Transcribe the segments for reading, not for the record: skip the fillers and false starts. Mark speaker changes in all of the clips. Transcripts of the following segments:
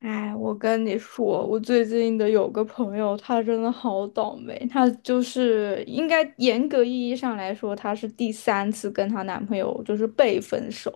Speaker 1: 哎，我跟你说，我最近的有个朋友，她真的好倒霉。她就是应该严格意义上来说，她是第三次跟她男朋友就是被分手，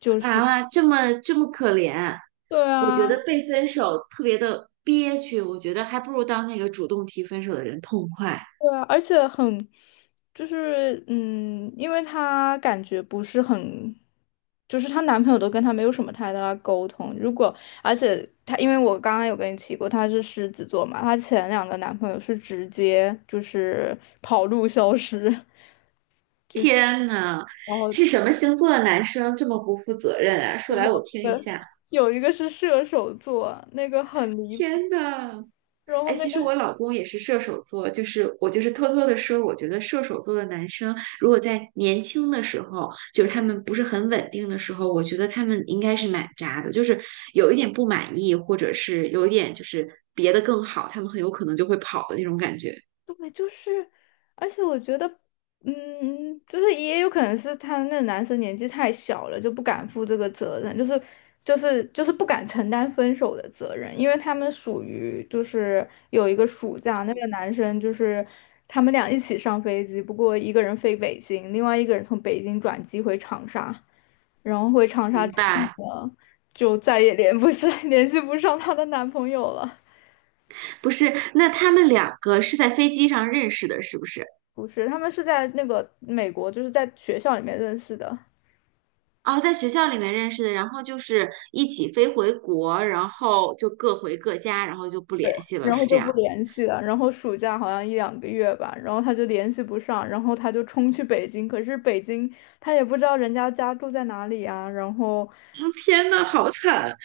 Speaker 1: 就是
Speaker 2: 啊，这么可怜，
Speaker 1: 对
Speaker 2: 我觉
Speaker 1: 啊，
Speaker 2: 得被分手特别的憋屈，我觉得还不如当那个主动提分手的人痛快。
Speaker 1: 对啊，而且很因为她感觉不是很，就是她男朋友都跟她没有什么太大的沟通。而且她，因为我刚刚有跟你提过，她是狮子座嘛，她前两个男朋友是直接就是跑路消失。
Speaker 2: 天呐，
Speaker 1: 然后
Speaker 2: 是什么星座的男生这么不负责任啊？
Speaker 1: 有
Speaker 2: 说来我
Speaker 1: 一
Speaker 2: 听一
Speaker 1: 个
Speaker 2: 下。
Speaker 1: 有一个是射手座，那个很离谱。
Speaker 2: 天呐，
Speaker 1: 然后
Speaker 2: 哎，其实我老公也是射手座，就是我就是偷偷的说，我觉得射手座的男生，如果在年轻的时候，就是他们不是很稳定的时候，我觉得他们应该是蛮渣的，就是有一点不满意，或者是有一点就是别的更好，他们很有可能就会跑的那种感觉。
Speaker 1: 对，就是，而且我觉得，嗯，就是也有可能是他那男生年纪太小了，就不敢负这个责任，就是不敢承担分手的责任，因为他们属于就是有一个暑假，那个男生就是他们俩一起上飞机，不过一个人飞北京，另外一个人从北京转机回长沙，然后回长沙
Speaker 2: 明
Speaker 1: 之后
Speaker 2: 白。
Speaker 1: 呢，就再也联不上 联系不上她的男朋友了。
Speaker 2: 不是，那他们两个是在飞机上认识的，是不是？
Speaker 1: 不是，他们是在那个美国，就是在学校里面认识的，
Speaker 2: 哦，在学校里面认识的，然后就是一起飞回国，然后就各回各家，然后就不联系了，
Speaker 1: 然
Speaker 2: 是
Speaker 1: 后
Speaker 2: 这
Speaker 1: 就
Speaker 2: 样。
Speaker 1: 不联系了。然后暑假好像一两个月吧，然后他就联系不上，然后他就冲去北京。可是北京他也不知道人家家住在哪里啊，然后
Speaker 2: 天呐，好惨！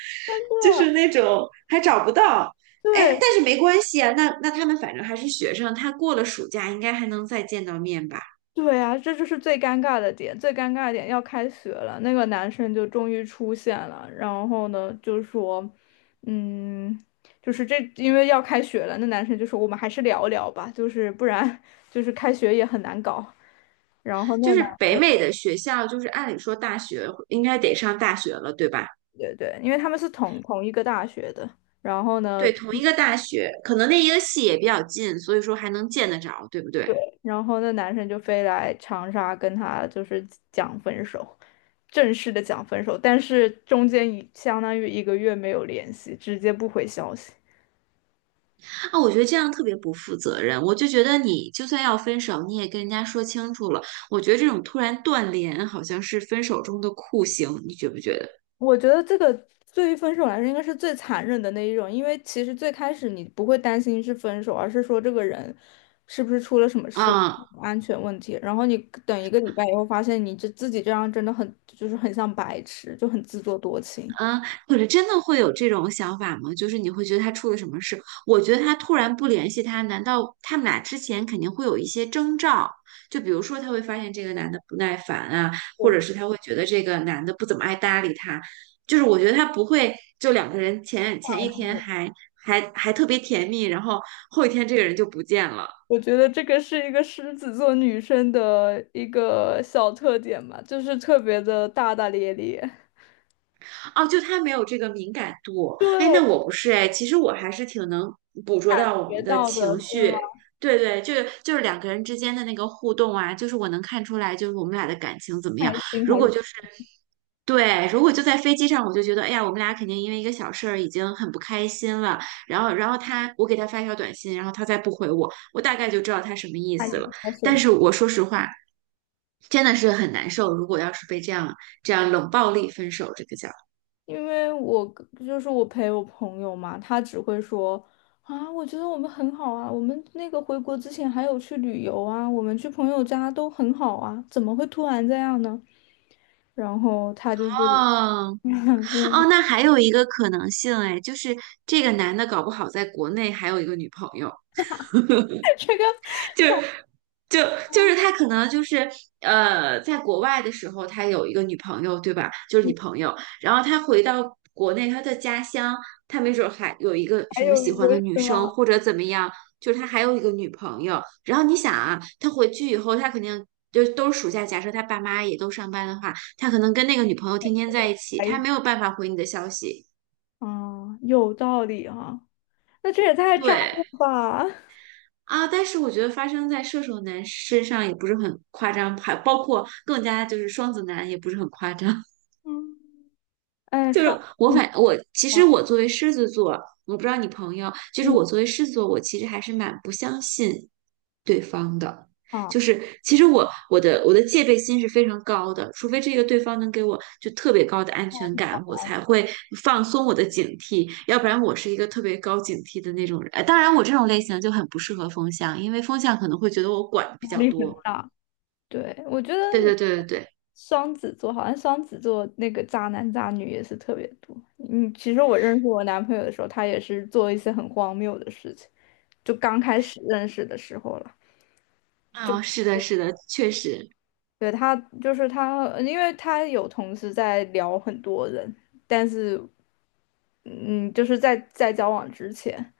Speaker 2: 就是那种还找不到。
Speaker 1: 对，
Speaker 2: 哎，但是没关系啊，那他们反正还是学生，他过了暑假应该还能再见到面吧？
Speaker 1: 对啊，这就是最尴尬的点，最尴尬的点要开学了，那个男生就终于出现了，然后呢就说，嗯，就是这因为要开学了，那男生就说我们还是聊聊吧，就是不然就是开学也很难搞。然后
Speaker 2: 就
Speaker 1: 那
Speaker 2: 是
Speaker 1: 男，
Speaker 2: 北美的学校，就是按理说大学应该得上大学了，对吧？
Speaker 1: 对对，因为他们是同一个大学的，然后呢，
Speaker 2: 对，同一个大学，可能那一个系也比较近，所以说还能见得着，对不对？
Speaker 1: 对，然后那男生就飞来长沙跟他就是讲分手。正式的讲分手，但是中间相当于一个月没有联系，直接不回消息。
Speaker 2: 啊，我觉得这样特别不负责任。我就觉得你就算要分手，你也跟人家说清楚了。我觉得这种突然断联好像是分手中的酷刑，你觉不觉得？
Speaker 1: 我觉得这个对于分手来说，应该是最残忍的那一种，因为其实最开始你不会担心是分手，而是说这个人是不是出了什么事，
Speaker 2: 啊、
Speaker 1: 安全问题。然后你等一个礼拜以后，发现你这自己这样真的很很像白痴，就很自作多情。
Speaker 2: 嗯，或者真的会有这种想法吗？就是你会觉得他出了什么事？我觉得他突然不联系他，难道他们俩之前肯定会有一些征兆？就比如说他会发现这个男的不耐烦啊，或者是他会觉得这个男的不怎么爱搭理他。就是我觉得他不会，就两个人前一天还特别甜蜜，然后后一天这个人就不见了。
Speaker 1: 我觉得这个是一个狮子座女生的一个小特点嘛，就是特别的大大咧咧。
Speaker 2: 哦，就他没有这个敏感度。哎，
Speaker 1: 对，
Speaker 2: 那我不是哎，其实我还是挺能捕捉到我
Speaker 1: 学
Speaker 2: 们的
Speaker 1: 到的，
Speaker 2: 情
Speaker 1: 对吧？
Speaker 2: 绪。对对，就是两个人之间的那个互动啊，就是我能看出来，就是我们俩的感情怎么
Speaker 1: 开
Speaker 2: 样。
Speaker 1: 心
Speaker 2: 如
Speaker 1: 还是
Speaker 2: 果就是对，如果就在飞机上，我就觉得，哎呀，我们俩肯定因为一个小事儿已经很不开心了。然后，然后他，我给他发一条短信，然后他再不回我，我大概就知道他什么意
Speaker 1: 看
Speaker 2: 思
Speaker 1: 你
Speaker 2: 了。
Speaker 1: 的
Speaker 2: 但
Speaker 1: 选择？
Speaker 2: 是我说实话，真的是很难受。如果要是被这样冷暴力分手，这个叫。
Speaker 1: 因为就是我陪我朋友嘛，他只会说啊，我觉得我们很好啊，我们那个回国之前还有去旅游啊，我们去朋友家都很好啊，怎么会突然这样呢？然后他就是，
Speaker 2: 哦 哦，
Speaker 1: 嗯，
Speaker 2: 那还有一个可能性哎，就是这个男的搞不好在国内还有一个女朋友。
Speaker 1: 这个
Speaker 2: 就。就他可能就是在国外的时候，他有一个女朋友，对吧？就是女
Speaker 1: 你
Speaker 2: 朋友。然后他回到国内，他的家乡，他没准儿还有一个
Speaker 1: 还
Speaker 2: 什么
Speaker 1: 有
Speaker 2: 喜
Speaker 1: 一个
Speaker 2: 欢的女
Speaker 1: 是吗？
Speaker 2: 生，或者怎么样，就是他还有一个女朋友。然后你想啊，他回去以后，他肯定就都是暑假，假设他爸妈也都上班的话，他可能跟那个女朋友天天在一起，
Speaker 1: 还
Speaker 2: 他
Speaker 1: 一
Speaker 2: 没有办法回你的消息。
Speaker 1: 啊，有道理啊，那这也太渣
Speaker 2: 对。
Speaker 1: 了吧？
Speaker 2: 啊，但是我觉得发生在射手男身上也不是很夸张，还包括更加就是双子男也不是很夸张。
Speaker 1: 嗯，哎，
Speaker 2: 就
Speaker 1: 双
Speaker 2: 是我
Speaker 1: 子
Speaker 2: 反我其实
Speaker 1: 啊，
Speaker 2: 我作为狮子座，我不知道你朋友，就是
Speaker 1: 嗯
Speaker 2: 我作为狮子座，我其实还是蛮不相信对方的。
Speaker 1: 啊，
Speaker 2: 就是其实我的戒备心是非常高的，除非这个对方能给我就特别高的安全感，我才会放松我的警惕，要不然我是一个特别高警惕的那种人。当然，我这种类型就很不适合风象，因为风象可能会觉得我管的比
Speaker 1: 压
Speaker 2: 较
Speaker 1: 力很
Speaker 2: 多。
Speaker 1: 大。对，我觉得
Speaker 2: 对
Speaker 1: 你
Speaker 2: 对对对对。
Speaker 1: 双子座好像双子座那个渣男渣女也是特别多。嗯，其实我认识我男朋友的时候，他也是做一些很荒谬的事情，就刚开始认识的时候了。
Speaker 2: 啊、
Speaker 1: 就
Speaker 2: 是的，是的，确实。
Speaker 1: 对他，就是他，因为他有同时在聊很多人，但是嗯，就是在交往之前，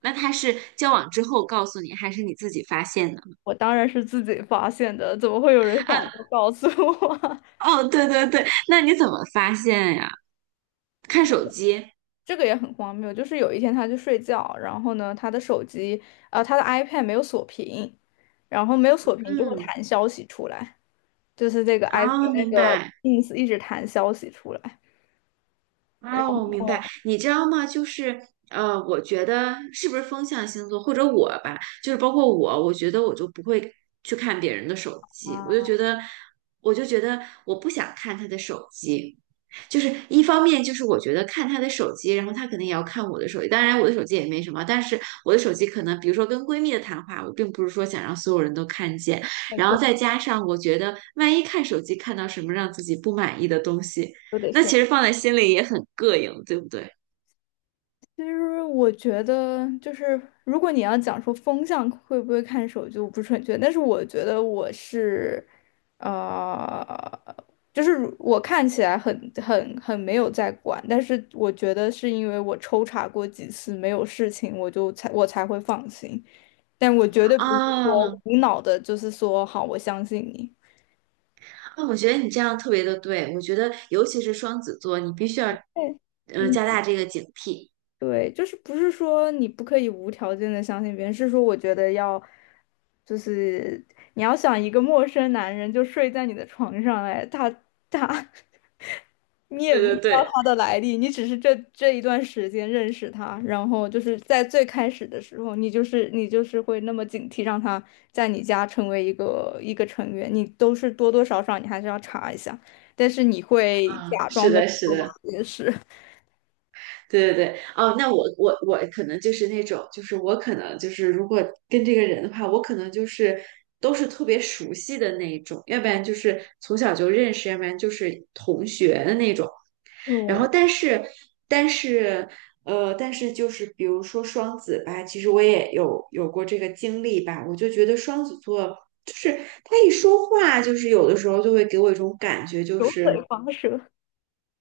Speaker 2: 那他是交往之后告诉你，还是你自己发现的？
Speaker 1: 我当然是自己发现的，怎么会有人傻
Speaker 2: 啊，
Speaker 1: 到告诉我？
Speaker 2: 哦，对对对，那你怎么发现呀？看手机。
Speaker 1: 这个也很荒谬，就是有一天他去睡觉，然后呢，他的手机，他的 iPad 没有锁屏，然后没有锁屏就会
Speaker 2: 嗯，
Speaker 1: 弹消息出来，就是这个 iPad
Speaker 2: 啊，
Speaker 1: 那
Speaker 2: 明
Speaker 1: 个
Speaker 2: 白。
Speaker 1: Ins 一直弹消息出来，
Speaker 2: 哦，明白。你知道吗？就是我觉得是不是风象星座，或者我吧，就是包括我，我觉得我就不会去看别人的手机。我就觉得我不想看他的手机。就是一方面，就是我觉得看他的手机，然后他肯定也要看我的手机。当然，我的手机也没什么，但是我的手机可能，比如说跟闺蜜的谈话，我并不是说想让所有人都看见。然后再加上，我觉得万一看手机看到什么让自己不满意的东西。
Speaker 1: 都得
Speaker 2: 那
Speaker 1: 先。
Speaker 2: 其实放在心里也很膈应，对不对？
Speaker 1: 其实我觉得，就是如果你要讲说风向会不会看手机，我不是很确定。但是我觉得我是，呃，就是我看起来很没有在管，但是我觉得是因为我抽查过几次没有事情，我才会放心。但我绝对不是说
Speaker 2: 啊，
Speaker 1: 无脑的，就是说好，我相信你。
Speaker 2: 那我觉得你这样特别的对，我觉得尤其是双子座，你必须要，
Speaker 1: 对，
Speaker 2: 嗯、加大这个警惕。
Speaker 1: 对，就是不是说你不可以无条件的相信别人，是说我觉得要，就是你要想一个陌生男人就睡在你的床上，哎，他 你也
Speaker 2: 对
Speaker 1: 不知
Speaker 2: 对
Speaker 1: 道
Speaker 2: 对，
Speaker 1: 他的来历，你只是这一段时间认识他，然后就是在最开始的时候，你就是会那么警惕，让他在你家成为一个一个成员，你都是多多少少你还是要查一下，但是你会
Speaker 2: 啊，
Speaker 1: 假装
Speaker 2: 是
Speaker 1: 没有
Speaker 2: 的，是
Speaker 1: 做
Speaker 2: 的，
Speaker 1: 这些事，
Speaker 2: 对对对。哦，那我可能就是那种，就是我可能就是如果跟这个人的话，我可能就是都是特别熟悉的那一种，要不然就是从小就认识，要不然就是同学的那种。然
Speaker 1: 嗯，
Speaker 2: 后，但是，但是，但是就是比如说双子吧，其实我也有过这个经历吧，我就觉得双子座就是他一说话，就是有的时候就会给我一种感觉，就
Speaker 1: 油
Speaker 2: 是
Speaker 1: 嘴滑舌。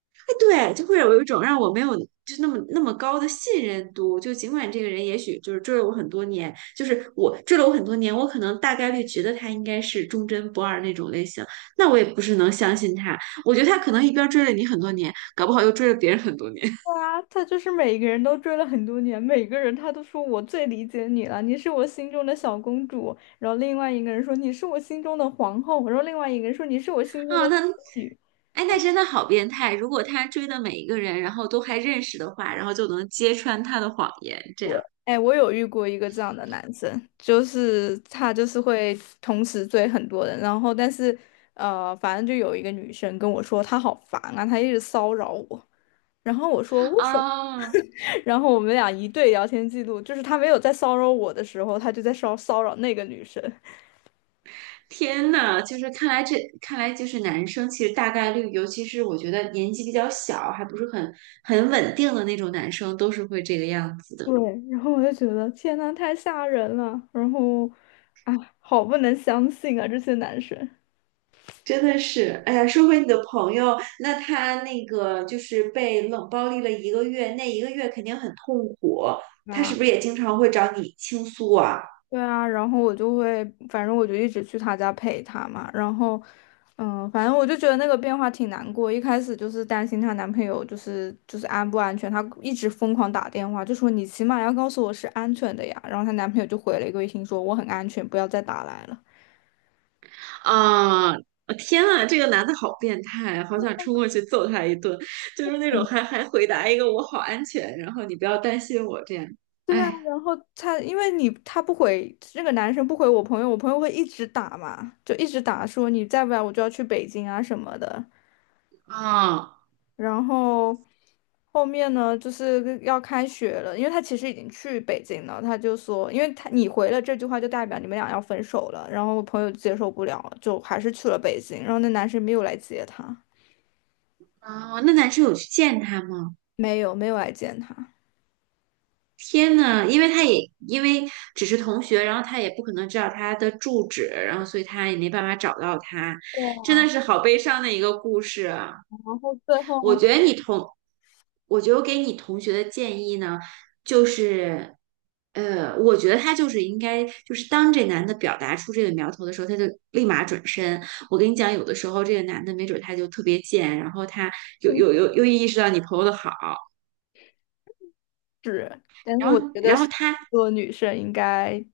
Speaker 2: 哎，对，就会有一种让我没有。就那么高的信任度，就尽管这个人也许就是追了我很多年，就是我追了我很多年，我可能大概率觉得他应该是忠贞不二那种类型，那我也不是能相信他。我觉得他可能一边追了你很多年，搞不好又追了别人很多年。
Speaker 1: 啊，他就是每个人都追了很多年，每个人他都说我最理解你了，你是我心中的小公主。然后另外一个人说你是我心中的皇后，然后另外一个人说你是我心中的
Speaker 2: 啊，
Speaker 1: 仙女。
Speaker 2: 哎，那真的好变态！如果他追的每一个人，然后都还认识的话，然后就能揭穿他的谎言，这
Speaker 1: 我，
Speaker 2: 样。
Speaker 1: 哎，我有遇过一个这样的男生，就是他就是会同时追很多人，然后但是反正就有一个女生跟我说她好烦啊，她一直骚扰我。然后我说为什么？
Speaker 2: 啊，
Speaker 1: 然后我们俩一对聊天记录，就是他没有在骚扰我的时候，他就在骚扰那个女生。
Speaker 2: 天呐，就是看来就是男生其实大概率，尤其是我觉得年纪比较小，还不是很稳定的那种男生，都是会这个样子
Speaker 1: 对，
Speaker 2: 的。
Speaker 1: 然后我就觉得天呐，太吓人了，然后啊，好不能相信啊，这些男生。
Speaker 2: 真的是，哎呀，说回你的朋友，那他那个就是被冷暴力了一个月，那一个月肯定很痛苦，
Speaker 1: 对
Speaker 2: 他
Speaker 1: 啊，
Speaker 2: 是不是也经常会找你倾诉啊？
Speaker 1: 对啊，然后我就会，反正我就一直去他家陪他嘛。然后，嗯，反正我就觉得那个变化挺难过。一开始就是担心她男朋友就是安不安全，她一直疯狂打电话，就说你起码要告诉我是安全的呀。然后她男朋友就回了一个微信说我很安全，不要再打来了。
Speaker 2: 啊！哦，天啊，这个男的好变态，好想冲过去揍他一顿，就是那种还还回答一个"我好安全"，然后你不要担心我这样。
Speaker 1: 对啊，
Speaker 2: 哎，
Speaker 1: 然后他因为你他不回那个男生不回我朋友，我朋友会一直打嘛，就一直打说你再不来我就要去北京啊什么的。
Speaker 2: 啊，
Speaker 1: 然后后面呢，就是要开学了，因为他其实已经去北京了，他就说，因为他你回了这句话就代表你们俩要分手了。然后我朋友接受不了了，就还是去了北京。然后那男生没有来接他，
Speaker 2: 哦，那男生有去见他吗？
Speaker 1: 没有没有来见他。
Speaker 2: 天呐，因为因为只是同学，然后他也不可能知道他的住址，然后所以他也没办法找到他，
Speaker 1: 对
Speaker 2: 真
Speaker 1: 啊，
Speaker 2: 的是好悲伤的一个故事啊。
Speaker 1: 然后最
Speaker 2: 我
Speaker 1: 后
Speaker 2: 觉得你同，我觉得我给你同学的建议呢，就是，我觉得他就是应该，就是当这男的表达出这个苗头的时候，他就立马转身。我跟你讲，有的时候这个男的没准他就特别贱，然后他又意识到你朋友的好，
Speaker 1: 但是
Speaker 2: 然
Speaker 1: 我
Speaker 2: 后
Speaker 1: 觉得
Speaker 2: 然后他。
Speaker 1: 做女生应该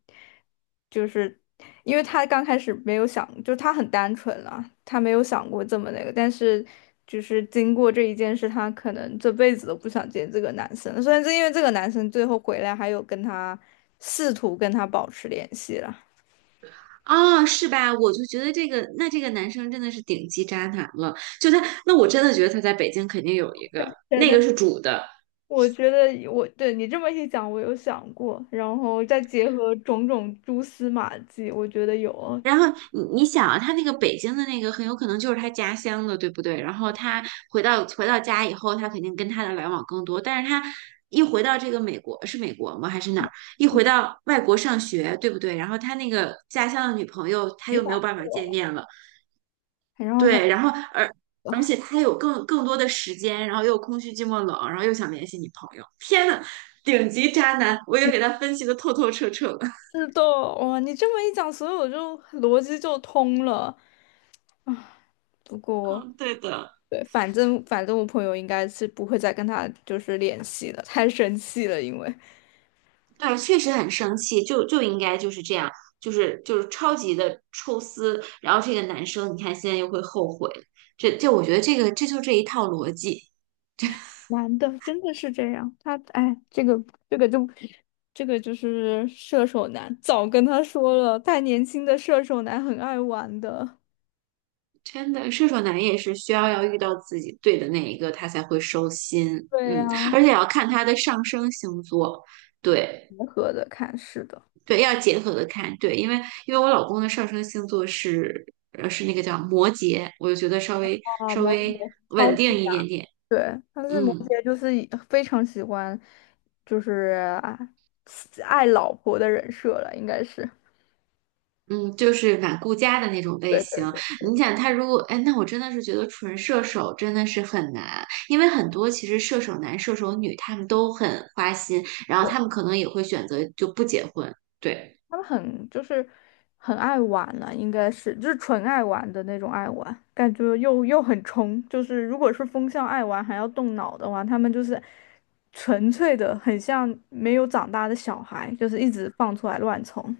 Speaker 1: 就是，因为他刚开始没有想，就他很单纯了，他没有想过这么那个，但是就是经过这一件事，他可能这辈子都不想见这个男生了。虽然是因为这个男生最后回来，还有试图跟他保持联系了。
Speaker 2: 哦，是吧？我就觉得这个，那这个男生真的是顶级渣男了。就他，那我真的觉得他在北京肯定有一个，
Speaker 1: 对，
Speaker 2: 那
Speaker 1: 但
Speaker 2: 个是主的，
Speaker 1: 我觉得我对你这么一讲，我有想过，然后再结合种种蛛丝马迹，我觉得有
Speaker 2: 然后你想啊，他那个北京的那个很有可能就是他家乡的，对不对？然后他回到家以后，他肯定跟他的来往更多。但是他一回到这个美国，是美国吗？还是哪儿？一回到外国上学，对不对？然后他那个家乡的女朋友，他
Speaker 1: 没
Speaker 2: 又
Speaker 1: 法
Speaker 2: 没有办法
Speaker 1: 过
Speaker 2: 见
Speaker 1: 了。
Speaker 2: 面了，
Speaker 1: 然后他。
Speaker 2: 对。然后而且他有更多的时间，然后又空虚、寂寞、冷，然后又想联系女朋友，顶级渣男，我已经给他分析的透透彻彻了。
Speaker 1: 是的，哇，你这么一讲，所以我就逻辑就通了。不过，
Speaker 2: 嗯，对的。
Speaker 1: 对，反正我朋友应该是不会再跟他就是联系了，太生气了，因为
Speaker 2: 对，确实很生气，就应该就是这样，就是超级的抽丝。然后这个男生，你看现在又会后悔，这我觉得这一套逻辑，
Speaker 1: 男的真的是这样，他哎，这个这个就这个就是射手男，早跟他说了，太年轻的射手男很爱玩的。
Speaker 2: 真的射手男也是需要遇到自己对的那一个，他才会收心。
Speaker 1: 对呀、
Speaker 2: 嗯，而且要看他的上升星座，对
Speaker 1: 结合的看，是的。
Speaker 2: 对，要结合的看。对，因为我老公的上升星座是是那个叫摩羯，我就觉得稍微
Speaker 1: 啊，
Speaker 2: 稍
Speaker 1: 摩
Speaker 2: 微
Speaker 1: 羯超
Speaker 2: 稳
Speaker 1: 级。
Speaker 2: 定一点点。
Speaker 1: 对，但是摩
Speaker 2: 嗯。
Speaker 1: 羯就是以非常喜欢，就是啊爱老婆的人设了，应该是。
Speaker 2: 嗯，就是蛮顾家的那种类
Speaker 1: 对
Speaker 2: 型。
Speaker 1: 对
Speaker 2: 你想他如果，哎，那我真的是觉得纯射手真的是很难，因为很多其实射手男、射手女他们都很花心，然后
Speaker 1: 对，
Speaker 2: 他们可能也会选择就不结婚。对
Speaker 1: 他们很就是很爱玩了，应该是就是纯爱玩的那种爱玩，感觉又很冲。就是如果是风向爱玩还要动脑的话，他们就是纯粹的，很像没有长大的小孩，就是一直放出来乱冲。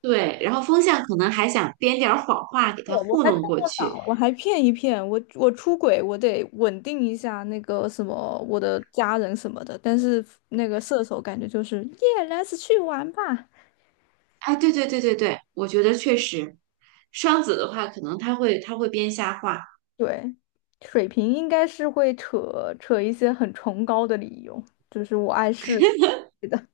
Speaker 2: 对，然后风象可能还想编点儿谎话给他
Speaker 1: 我
Speaker 2: 糊
Speaker 1: 还动
Speaker 2: 弄过
Speaker 1: 过
Speaker 2: 去。
Speaker 1: 脑，我还骗一骗我，我出轨，我得稳定一下那个什么我的家人什么的。但是那个射手感觉就是耶，let's 去玩吧。
Speaker 2: 哎，对对对对对，我觉得确实，双子的话可能他会编瞎话。
Speaker 1: 对，水瓶应该是会扯扯一些很崇高的理由，就是我爱世对的。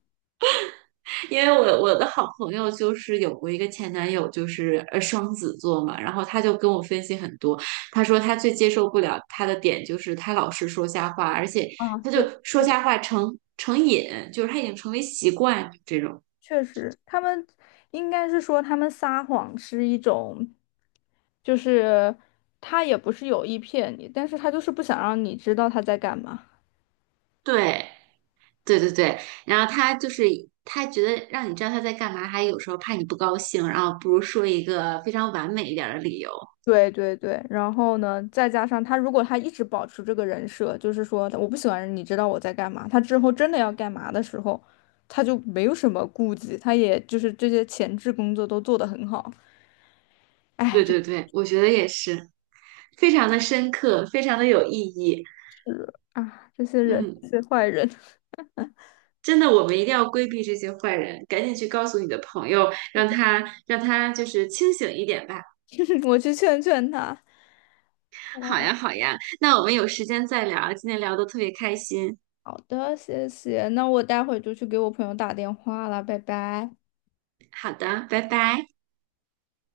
Speaker 2: 因为我的好朋友就是有过一个前男友，就是双子座嘛，然后他就跟我分析很多，他说他最接受不了他的点就是他老是说瞎话，而且
Speaker 1: 啊，
Speaker 2: 他就
Speaker 1: 对，
Speaker 2: 说
Speaker 1: 是的，
Speaker 2: 瞎话成瘾，就是他已经成为习惯这种。
Speaker 1: 确实，他们应该是说他们撒谎是一种，就是他也不是有意骗你，但是他就是不想让你知道他在干嘛。
Speaker 2: 对对对对。然后他就是他觉得让你知道他在干嘛，还有时候怕你不高兴，然后不如说一个非常完美一点儿的理由。
Speaker 1: 对对对，然后呢，再加上他，如果他一直保持这个人设，就是说我不喜欢你知道我在干嘛，他之后真的要干嘛的时候，他就没有什么顾忌，他也就是这些前置工作都做得很好。哎，
Speaker 2: 对
Speaker 1: 真
Speaker 2: 对对，我觉得也是，非常的深刻，非常的有意义。
Speaker 1: 是啊，这些人，
Speaker 2: 嗯。
Speaker 1: 这些坏人，
Speaker 2: 真的，我们一定要规避这些坏人，赶紧去告诉你的朋友，让他就是清醒一点吧。
Speaker 1: 我去劝劝他。
Speaker 2: 好呀，
Speaker 1: 哦，
Speaker 2: 好呀，那我们有时间再聊，今天聊的特别开心。
Speaker 1: 好的，谢谢，那我待会就去给我朋友打电话了，拜拜。
Speaker 2: 好的，拜拜。